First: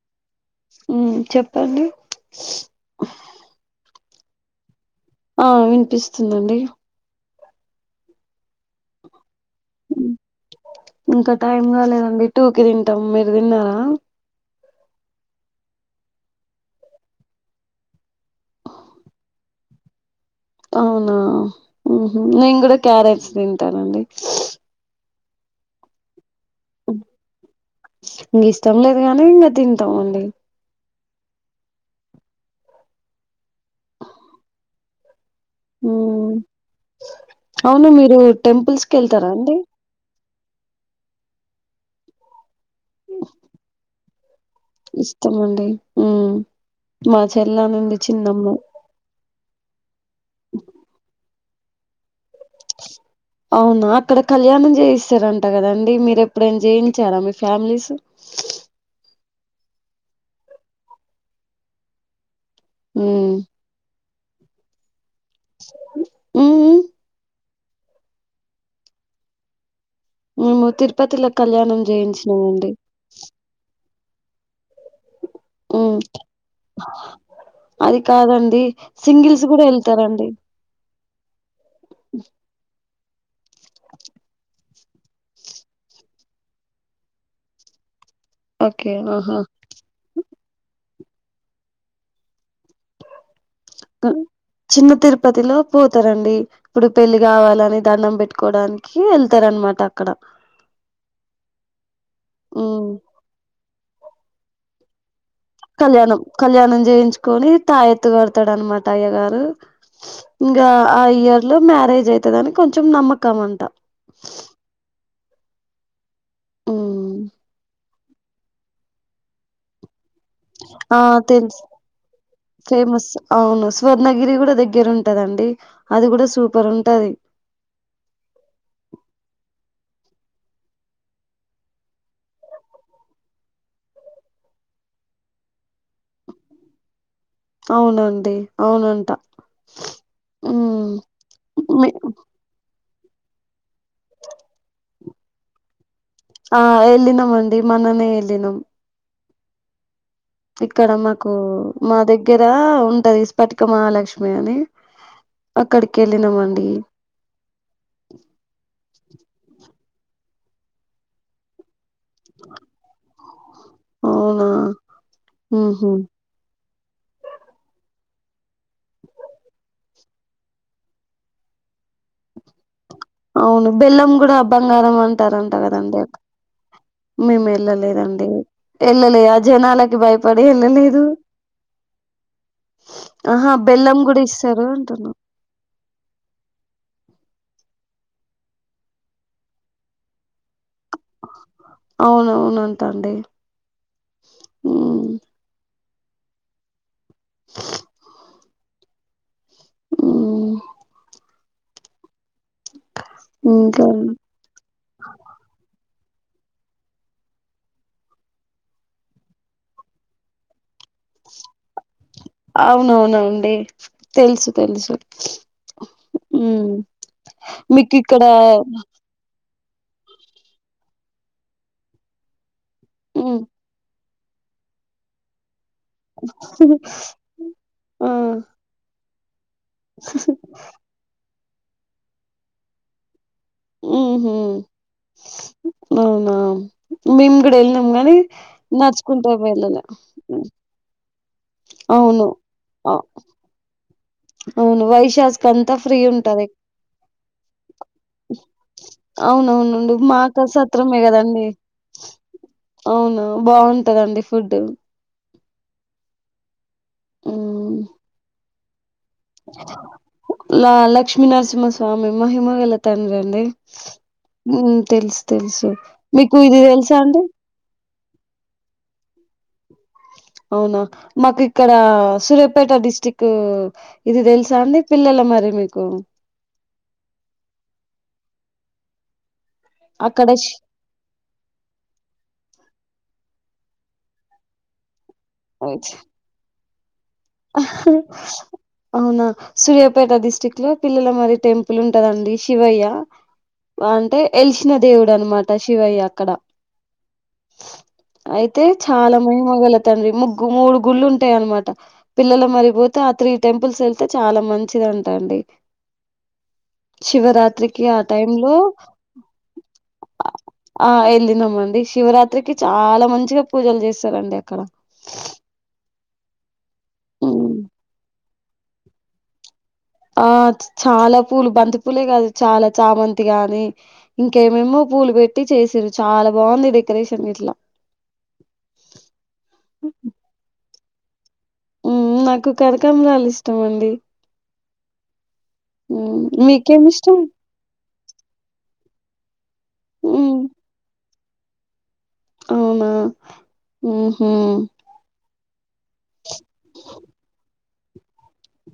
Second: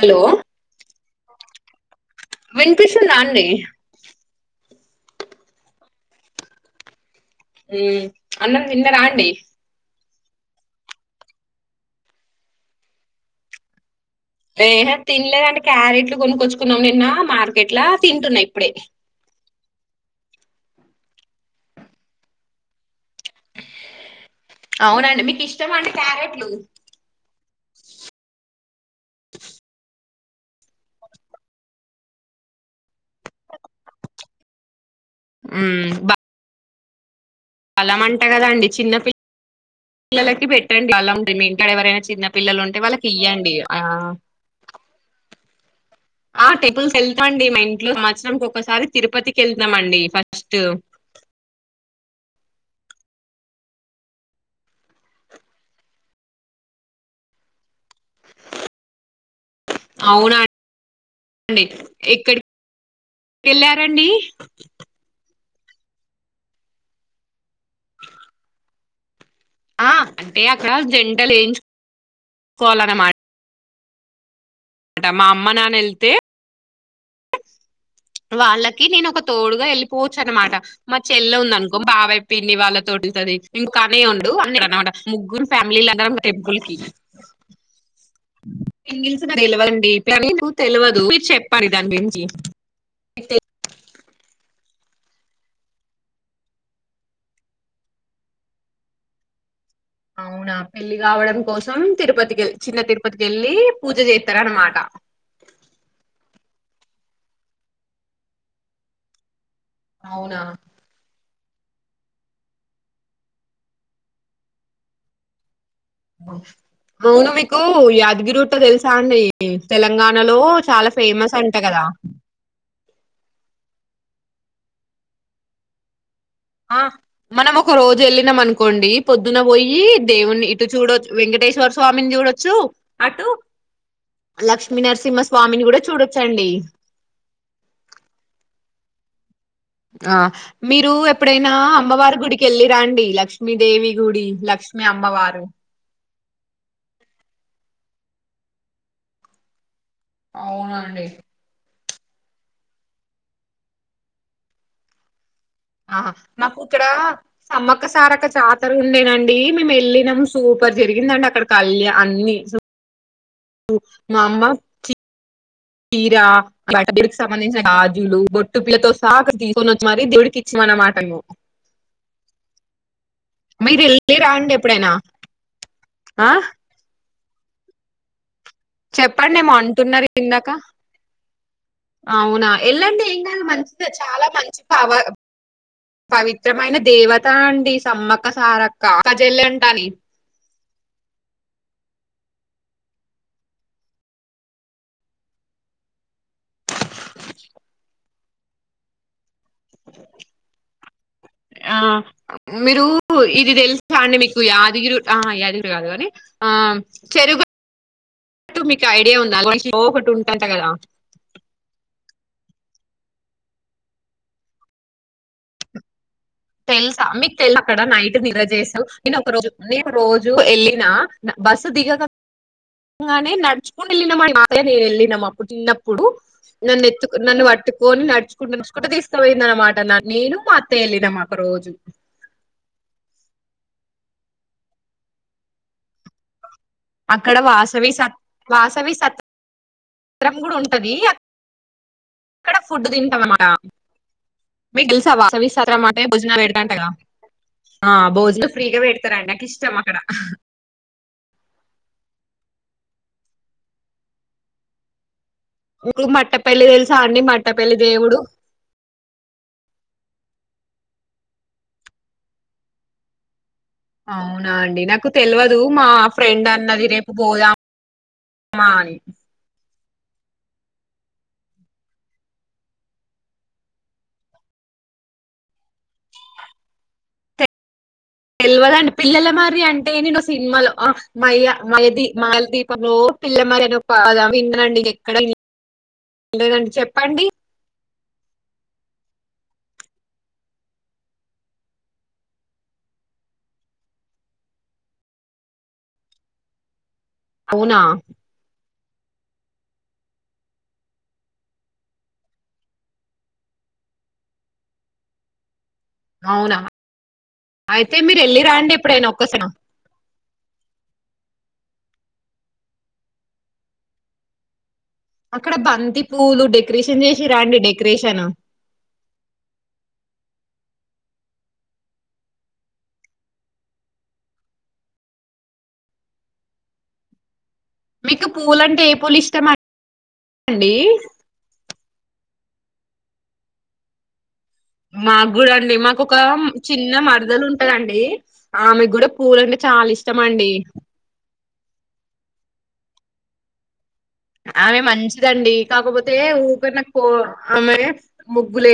Hello మ్మ్ చెప్పండి వినిపిస్తుందా అండి ఆ వినిపిస్తుందండి మ్మ్ అన్నం తిన్నరా అండి ఇంకా టైం కాలేదండి టూ కి తింటాం మీరు తిన్నారా ఏహే తినలేదండి క్యారెట్లు కొనుక్కొచ్చుకున్నాం నిన్న మార్కెట్ తింటున్నా ఇప్పుడే అవునా హ్మ్ నేను కూడ క్యారెట్ తింటానండి ఇష్టమాండి క్యారట్ హలో నీస్ ఇష్టం లేదు కాగానీ ఇంకా తింటామండి మ్మ్ బా అవును మీరు అలాంటా కదా అండి టెంపుల్స్ చిన్న పిల్ కెళ్తారా అండి పిల్లలకి పెట్టండి అలా ఉంట మ ఎవరైనా చిన్న పిల్లలు ఉంట్ అంటే వాళ్ళకి ఇయ్యండి ఆ ఇష్టం అండి మ్మ్ ఆ టెంపుల్స్ వెళ్తామండి మా ఇంట్లో చెల్లనుంది సంవత్సరం చిన్నమ్మాయి ఒకసారి తిరుపతికి వెళ్తామండి ఫస్ట్ అవునా అక్కడ కళ్యాణం చేయిస్తారంట కదండి మీరు ఎప్పుడైనా చేయించారా మీ ఫ్యామిలీస్ అవునా అండి ఎక్కడికి మ్మ్ వెళ్ళారంండి మ్మ్ మ్మ్ ఆ అంటే మేము అక్కడ తిరుపతిలో జంటలు కళ్యాణం చేయించినామండి అట మా అమ్మ నాన్న మ్మ్ వెళ్తే అది కాదండి వాళ్ళకి నేను ఒక సింగిల్స్ కూడా తోడుగా వెళ్ళిపోవచ్చు వెళ్తారండి అనమాట మా చెల్ల ఉంద అనుకో బాబయ పిడి వాళ్ళ తోడు ది ఇంకా అనే ఉండు అన్ని అమాట ముగ్గురు ఫ్యామిలీలు అన్నారు టెంపుల్ కి ఓకే ఆహా తెలవండి [unintelligible] తెలవద మీరు చెప్పారు దాని మించి చిన్న తిరుపతిలో పోతారంండి ఇప్పుడు పెళ్లి కావాలని దండం పెట్టుకోడానికి వెళ్తార అనమాట అవునా పెళ్ళి కావడం కోసం తిరుపతికేళ్ చిన్న ఉమ్ తిరుపతికి వెళ్ళి పూజ చే తరన మాటా కళ్యాణం కళ్యాణం చేయించుకొని తాయ ఎత్తుగడతాడ అనమాట అయ్య గారు అవునా ఇకా అయ్య ఇట్లో మ్యారేజ్ అయితదని కొంచెం నమ్మకం అంట ఉమ్ అవును మీకు యాడ్ తగ్గిరట్ట తెలుసా అండి తెలంగాణ నలో చాలా ఆ ఫేమస్ అంట తెలుసు కదా ఫేమస్ అవును స్వర్ణగిరి కూడా దగ్గర ఉంటదండి అది కూడా సూపర్ ఆ ఉంటది మనం ఒక రోజు వెళ్ళినాం అనుకోండి పొద్దున్న పోయి దేవుని ఇటు చూడొచ్చు వెంకటేశ్వర స్వామిని చూడొచ్చు అటు లక్ష్మీ నరసింహ స్వామిని కూడా చూడొచ్చండి అవునండి అవునంట ఆ ఉమ్ మీరు ఎప్పుడైనా మీ అమ్మవారి గుడికి వెళ్ళిరాండి డి లక్ష్మిీదేవి గుడి లక్ష్మి అమ్మవారు ఆ ఎళనమ్ అండి మననే ఏలినం ఇక్కడ అవునండి మాకు మా దగ్గర ఉంటది విస్ఫటిక మహాలక్ష్మి అని అక్కడికి ఆ మాకు వెళ్ళినామండి ఇక్కడ సమ్మక్క సారక జాతర ఉండేనండి అండి మేము వెళ్ళినాం సూపర్ జరిగింది అండి అక్కడ కళ్యా అన్ని స మా అమ్మ అవునా చ ఉహు చీరా బటర్ క సంబంధించిన గాజులు బొట్టు పిల్లతో సాగ తీసుకొని వచ్చు మరి దేవుడికి ఇచ్చమన్నమాట నువ్వు అవును బెల్లం కూడా అ బంగారం అంటారంట కదండి అక్కడ ఆ మేం ఎళ్ళలేదండి చెప్పండి ఏమో అంటున్నారు ఇందాక వెళ్ళలేదు అవునా ఎళ్ళండి ఏం కాదు ఆహా మంచిదే బెల్లం కూడా చాలా మంచి ఇస్తారు పవార్ అంటున్నా పవిత్రమైన దేవత అండి సమ్మక్క సారక్క అక్కజల్లంట నే అవునవునంటండి హూ హూ మ్ ఆ మీరు ఇది ఇంకా తెలుసా అండి మీకు యాదగిరి ఆ యాదగిరి కాదు కానీ ఆ చెరుగా ట్టు మీకు ఐడియా ఉందా [unintelligible] ఒకటి ఉంటంట కదా అవునవునండి తెలుసు తెలుసు ఉమ్ తెలుసా మీకు తెల్ అక్కడ మీకు నైట్ ఇక్కడ నిర జ చేసావు ఇన్ ఒక రోజు నేను రోజు ఎళ్ళిన బస్సు దిగగా గానే ఉమ్ నడుచుకున్ ఎల్లినం అంటే ఎల్లినం అప్పుడు చిన్న ప్ ప్పుడు నన్ను ఎత్తు కొ నన్ను పట్టుకొని ఆ నడుచుకుంటా నడుచుకుంట తీస్ సవే నన్న మాట నేను మా మత్త ఎళ్ిన మా ఒక రోజు హూ హుమ్ అవునా మేము అక్కడ కూడ వెళ్ళినాం వాసవి గానీ సత్ వాసవి సత్రం నచ్చుకుంటా వేల్ళలే కూడా ఉంటది అవును అక్కడ ఫుడ్ తింటాం అన్నమాట అవును మీకు అ తెలుసా వైశాస్ కి వాసవి అంతా సత్రం ఫ్రీ అంటే భోజనాలు ఉంటది పెడతాంటగా ఆ భోజనం ఫ్రీగా పెడతారండి నాకు ఇష్టం అవునవునుండి అక్కడ మాకు ఆ సత్రమే కదండి అవునా బాగుంటదండి ఫుడ్ ఊరు మట్టపెల్లి తెల్ స్ సా అండి మట్టే పెల్లి దేవుడు ల లక్ష్మీనరసింహస్వామి మహిమ గల తండ్రి అండి అవునా హ్మ్. అండి నాకు తెలుసు తెలివదు తెలుసు మా మీకు ఫ్రెండ్ ఇది అన్నది తెలుసా రేపు అండి పోదాం మా నీ అవునా మాకు ఇక్కడ సూర్యాపేట డిస్ట్రిక్ ఇది తెలుసా అండి పిల్లల మర్రి మీకు తెల్వదండి పిల్లల మర్ ర్రి అంటే నేను అక్కడ సినిమాలో మయ మయది మాలదీపంలో పిల్లమారి అని ఓ పద విన్నండి ఇది ఎక్కడ ఆవు చా లేదండి చెప్ ఆ అవునా సూర్యాపేట డిస్ట్రిక్ట్ లో పిల్లల మర్రి టెంపుల్ ఉంటదండి శివయ్య అంటే ఎల్సిన దేవుడు అనమాట శివయ్య అక్కడ అవునా అయితే చాలా మైమ గలతండ్రి ముగ్గు మూడు గుళ్ళు ఉంటాయి అన్నమాట పిల్లలు మర్రీ పోతే ఆ త్రీ టెంపుల్స్ వెళ్తే చాలా మంచిది అంటాండి అవునా అయితే ఆ మీరు టైం వెళ్ళి లో రాండి ఎప్పుడైనా ఒక్కసా ఆ వెళ్ళినామండి శివరాత్రికి చాలా మంచిగా పూజలు చేస్తారండి అక్కడ అక్కడ బంతి పూలు డెకరేషన్ చేసి హ్మ్. రండి డెకరేషన్ ఆ చాలా పూలు బంతి పూలే కాదు చాలా చామంతి గాని ఇంకేమేమో పూలు పెట్టి చేసారు చాలా బాగుంది డెకరేషన్ ఇట్లా మీకు పూలంటే ఏ పూలు ఇష్టమండి? నాకు కరకామ్రాలు ఇష్టం అండి మా గు అండి మాకు ఒక చిన్న మీకేమిష్టం? మరదలు ఉంటాదండి ఆమె కూడా పూలనే చాలా ఇష్టమ హ్మ్. అండి అవునా ఉ హు దండి కాకపోతే ఊక నా పో ఆమె ముగ్గులే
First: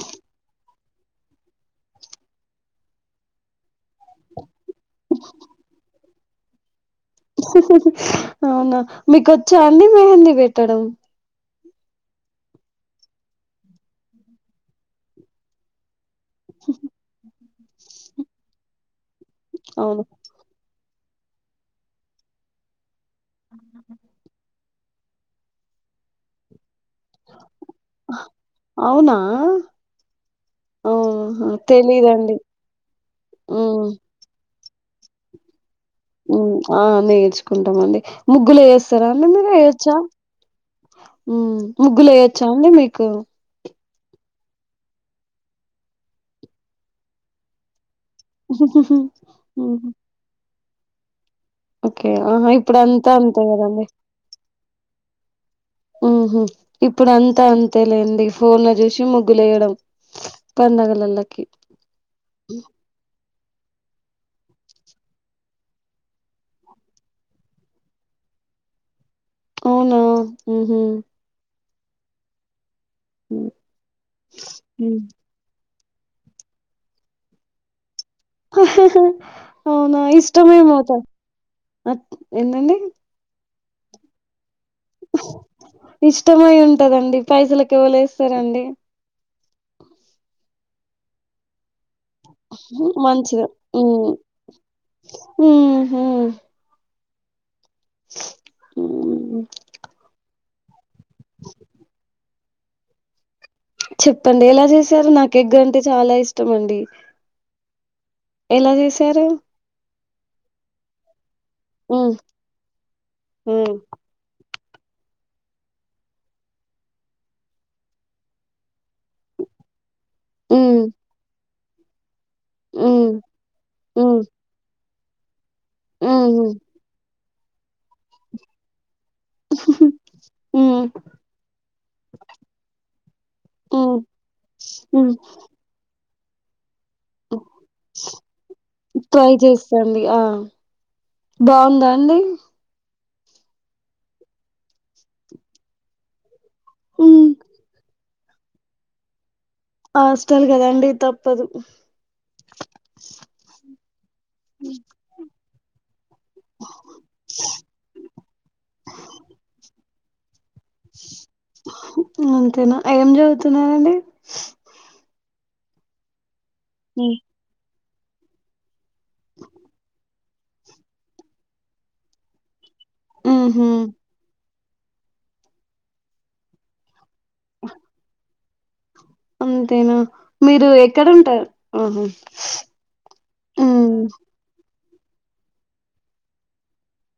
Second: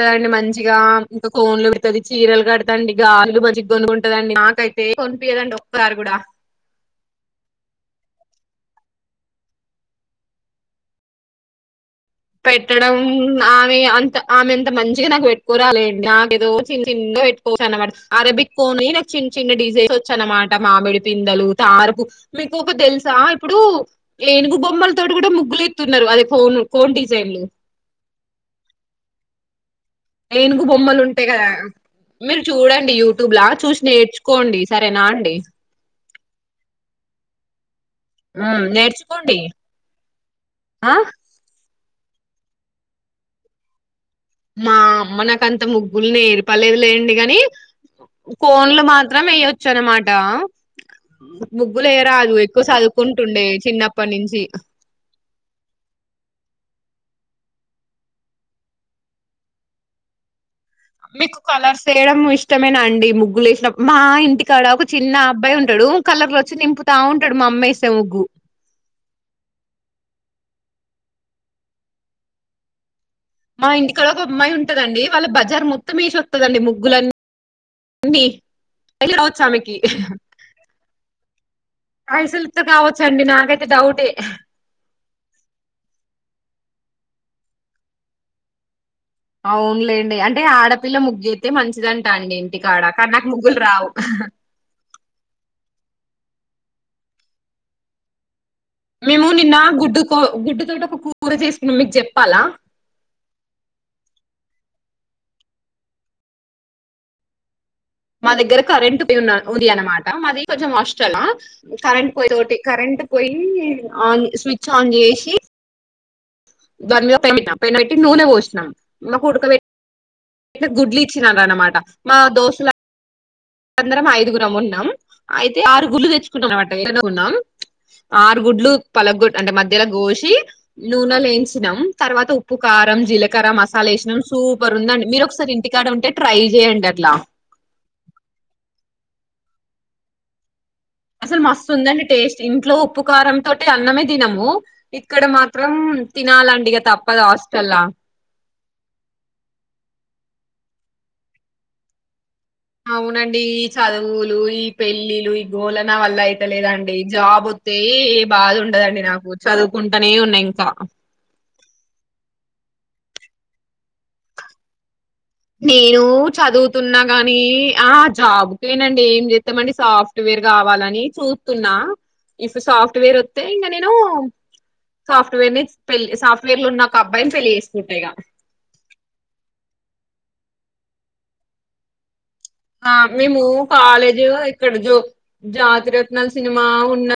తండి మంచిగా ఇంకా కోన్లు పెడతది చీరలు కడతంది గాజులు మజ్గకొను ఉంటదండి నాకైతే ఎం కొనిపించదండి ఒక్కసారి కూడా అవునా మీక వచ్చా అండి మెహందీ పెట్టడం పెట్టడం ఆమె అంత ఆమె ఎంత మంచిగా నాకు పెట్టుకోరాలే నాక్ ఏదో చి చిన్నగా పెట్ అరబిక్ కోను నాక్ చిన్న చిన్న డిజైన్స్ అవును. వచ్చా అనమాట మామిడి పిందలు తామర పూ మీకు ఒక తెలుస సా ఇప్పుడు ఏనుగు బొ మ్మల తో కూడా ముగ్గులుత్తున్నారు అదే ఫోన్ అవునా ఏనుగు బొమ్మలు ఉంటాయి అవునా? కదా తెలీదండి. మీరు చూడండి యూట్యూబ్లా చూసి హ్మ్. నేర్చుకోండి సరేనా అండి ఆ నేర్చుకుంటామ అండి ముగ్గులు ఉమ్ వేయస్తారా అండి నేర్చుకోండి మీరు ఎయొచ్చా ఆ ముగ్గులే చాండి మీకు మా అమ్మ నాకంత ముగ్గుల్ని ఏర్పలేదు లేండి కాని కోన్లు హుహు. మాత్రం వేయొచ్చు అన్నమాట ఓకే. ముగ్గులేయరాదు ఆహా! ఎక్కువ ఇప్పుడంతా అంతే చదువుకుంటుండే గదండీ! చిన్నప్పటి నుంచి ఉహు ఇప్పుడు అంతా అంతే లేండి ఫోన్ల చూసి ముగ్గులు వేయడం. మీకు కలర్స్ వేయడం ఇష్టమేనా అండి. ము గ్గులు వేసినప్పుడు, మా ఇంటికాడ ఒక చిన్న అబ్బాయి ఉంటడు కలర్లు వచ్చి నింపుతా ఉంటడు మా అమ్మ వెస్తే ముగ్గు. అవునా. హుహ్ మా ఇంటికాడ ఒక అమ్మాయి ఉంటదండి వాళ్ళ బజార్ మొ త్తం ఏసి వత్తదండి ముగ్గులు అవునా ఇష్టమేమో తా ఆ పైసలుతో ఏంటండి. కావచ్చండి నాకైతే డౌటే ఇష్టమై ఉంటదండి పైసలకు ఎవ్వలేస్తరండి. అవునులేండి అంటే ఆడపిల్ల ముగ్గెత్తే మంచిదం ంట అండి ఇంటికాడ కని నాకు మంచిగా ముగ్గులు రావు. ఉమ్ హు స మేము నిన్న గుడ్డుకో గుడ్డు [unintelligible] కూర చేసుకున్నా మీకు చెప్పాలా. చెప్పండి ఎలా చేశారు. నాకు ఎగ్ అంటే చాలా ఇష్టం అండి. మా దగ్గర ఎలా కరెంట్ చేశారు [inaudible] ఉంది అన్నమా ట మాది కొంచెం హాస్టల్లా కరెంట్ ఉమ్ పోయి తోటి కరెంట్ పోయి ఉమ్ ఆన్ స్వి చ్ ఆన్ చేేశి దాని మీద పె పెనం పెట్టి నూనె పోసినా మా ఉడకబెట్టి ఈడ గుడ్లిచ్చిరన్నమా ట మా దోస్త్ ల ఉమ్ అందరం ఉమ్ ఐదుగురం ఉన్నం. అయితే ఆరు గుడ్లు ఉమ్ ఉహు తెచ్చుకున్నాం [inaudible] ఆరు గుడ్లు పలగ గొ అంటే మధ్యలకు గోసి ఉమ్ నూనెల వేయించినం తర్వాత ఉప్పు, కారం, జీలకర్ర, మసాలా ఉమ్ వేసినాం సూపర్ ఉంది అండి. మీరు ఒకసారి ఇంటికాడ ఉంటే ట్రై చేయండి అ ఓ ట్రై చేస్తాండి. ఆ అసలు మస్తు బాగుందా ఉందండి అండి టేస్ట్. ఇంట్లో ఉప్పు, కారం తోటే అన్నమే తినము ఇక్కడ మాత్రం తినాలం ఇగా తప్పదు ఉమ్ హాస్టల్లా. హాస్టల్ కదాండి తప్పదు అవునండి ఈ చదువులు ఇ పెళ్ళి లు బోలన్ నా వల్ల అయిత లేదండి జాబ్ వతే ఏ బాధ ఉండదండి నాకు చదువుకుంట తనే ఉన్నాయి అంతేనా ఏం చదువుతున్నారండి నేను చదువుతున్నా గాని ఆ జాబ్కేనండి ఏం చెత్తమండి సాఫ్ట్వేర్ కావాలని చూతున్నా సాఫ్ట్ వేర్ వత్తే ఇంగ ఉహు నేను సాఫ్ట్వేర్ ని పెల్లి సాఫ్ట్వేర్ ల ఉన్న ఒక అబ్బాయిని పెళ్లి చేసుకుంటా ఇగ అంతేనా మీరు ఎక్కడ ఉంటరు ఆహ మేము కాలేజు ఇక్కడ జో జాతిరత్నలు సినిమా ఉన్న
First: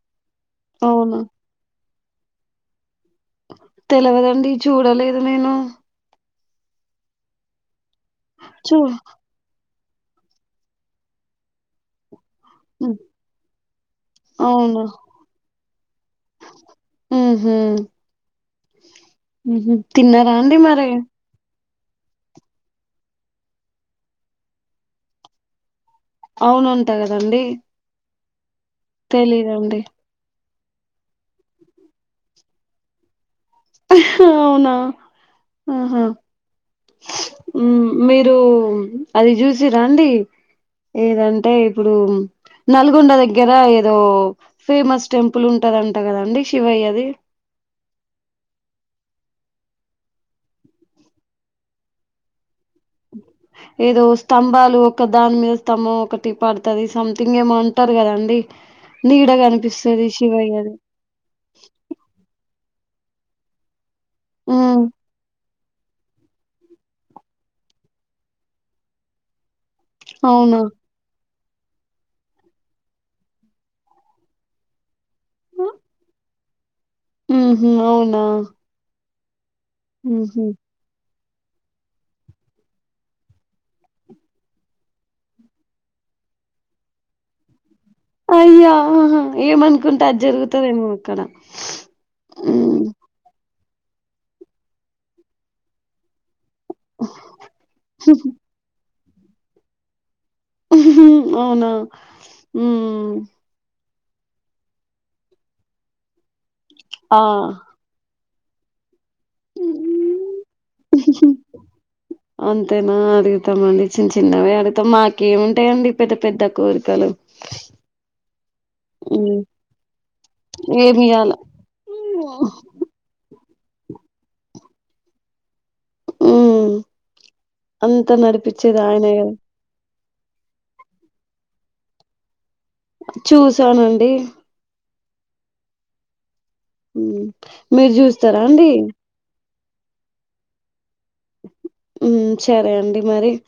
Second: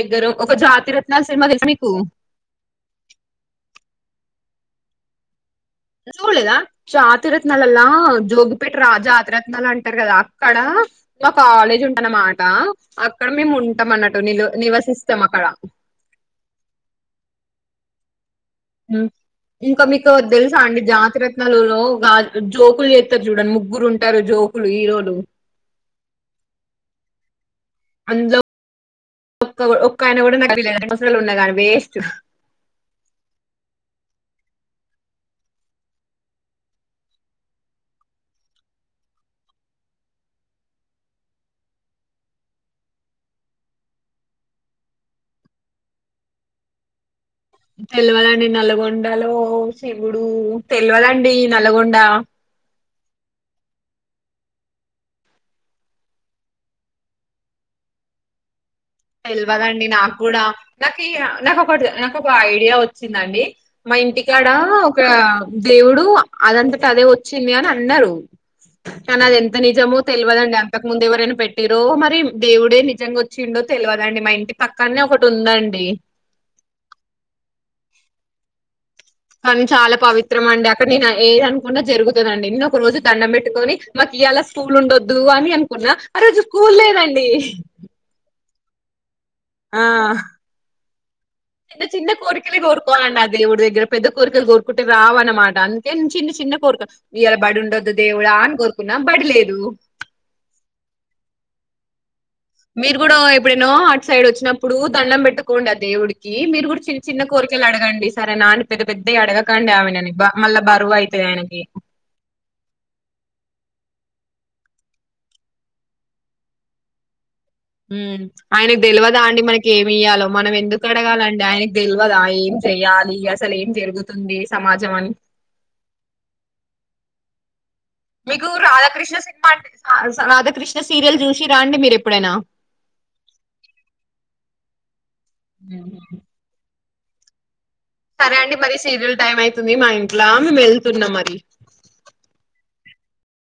దగ్గరం ఒక జాతి అవునా రత్నాలు సినిమా తెలుసా మీకు తెలవదండి చూడలేదు నేను చూలేదా జాతీరత్నలల్ల జోగిపేట్ చూ రా జాతిరత్నాలం ఉంటరు కదా అక్కడ మా కాలేజ్ ఉంటన్నమా ద హ్మ్ అక్కడ మేము ఉంటాం అన్నట్టు నిలు అవునా నివసిస్తాం అక్కడ ఉహు ఉహు ఇంకా మీకు ఓటి తిన్నారా తెలుసా అండి మరి జాతిరత్నాలు వాళ్ళు జోకులు చేత్తరు చూడండి ముగ్గురు ఉంటారు జోకులు హీరోలు అవునుంటా కదండి అందులో ఒక్క కు తెలీదండి ఒక్క ఆయన కూడా ఎన్ని హాస్టల్ ఉన్న కాని వేస్ట్ అవునా ఆహా మీరు అది చూసి రండి ఏదంటే ఇప్పుడు నల్గొండ దగ్గర ఏదో ఫేమస్ టెంపుల్ ఉంటదంట కదండి శివయ్యది తెల్వాదండి నల్లగొండలో శివుడు తెలవాదండి నల్గొండ ఏదో స్తంభాలు ఒక దాని మీద స్తంభం ఒకటి పడుతది సంథింగ్ ఏమో అంటరు కదండి నీడ తెలివదండి కనిపిస్తది నాకు కూడా శివయ్యది నాకి నాకోకటి నాకొక ఐడియా వ చ్చిందండి మా ఇంటికాడా మ్మ్ ఒక దేవుడు అదంతటి అదే వచ్చింది అని అన్నారు కానీ అది ఎంత ంత నిజమో తెలియదండి అవునా అంతకు ముందు ఎవరైనా పేట్ ఎరో మర దేవుడే నిజంగా వచ్చిండో తెలివదండి మా ఇంటి పక్కనే ఒకటి ఉందండి. ఉహు అవునా కానీ చాలా పవిత్రం మ్మ్హు అండి అక్కడ నేను ఏదఅనుకున్నా జరుగుతుందండి నేన్న ఒక రోజు దండం పెట్టుకని మాకు ఇవాలా స్కూల్ ఉండొద్దు అని అనుకున్నా ఆ రోజు స్కూల్ లేదండి. అయ్యాహా ఏమనుకుంటే అది జరుగుతందేమో ఇక్కడ చి చిన్న కోరికలి కోరుకోఅండి ఆ దేవుడు దె గర పెద్ద కోరికలు కోరుకుంటే రావ అన్నమాట అందుకే చిన్న చిన్న కోరుతా ఇయాల బడుండద్ దేవుళ అని కోరుకు నాబడి లేదు అవునా మీరు మ్మ్ కూడా ఎప్పుడైనో అటు సైడ్ వచ్చినప్పుడు దండం పెట్టుకోండి ఆ దేవుడికి మీరు కూడా చిన్న చిన్న ఆ కోరికల అడగండి సరే నను పెద పెద్ద అడగకండి ఆమెనని మళ్ళా బరువు అయితయి ఆయనకి అంతేనా అడుగుతామండి చిన్న చిన్నవే అడుగుతావు మాకేముంటాయండి పెద్ద పెద్ద కోరికలు. ఆయనకు తెలివదా మ్మ్ అండి మనకి ఏమి ఇయ్యాలో మనం ఎందుకు ఏమియ్యాల అడగాలండి ఆయనకు తెలియదా ఏం చెయ్యాలి ఆస్ అసలు ఏం జరుగుతుంది సమాజం అని ఉ మీకు రాధాకృష్ణ సినిమా అంట రాధాకృష్ణ సీరియల్ చూసి రండి మీరు ఎప్పుడైనా చూసానండి హ ఉ మీరు చూస్తారా అండి ంది మా ఇంట్లో మేము వెళ్తున్నాం మరి ఉ సరే అండి మరి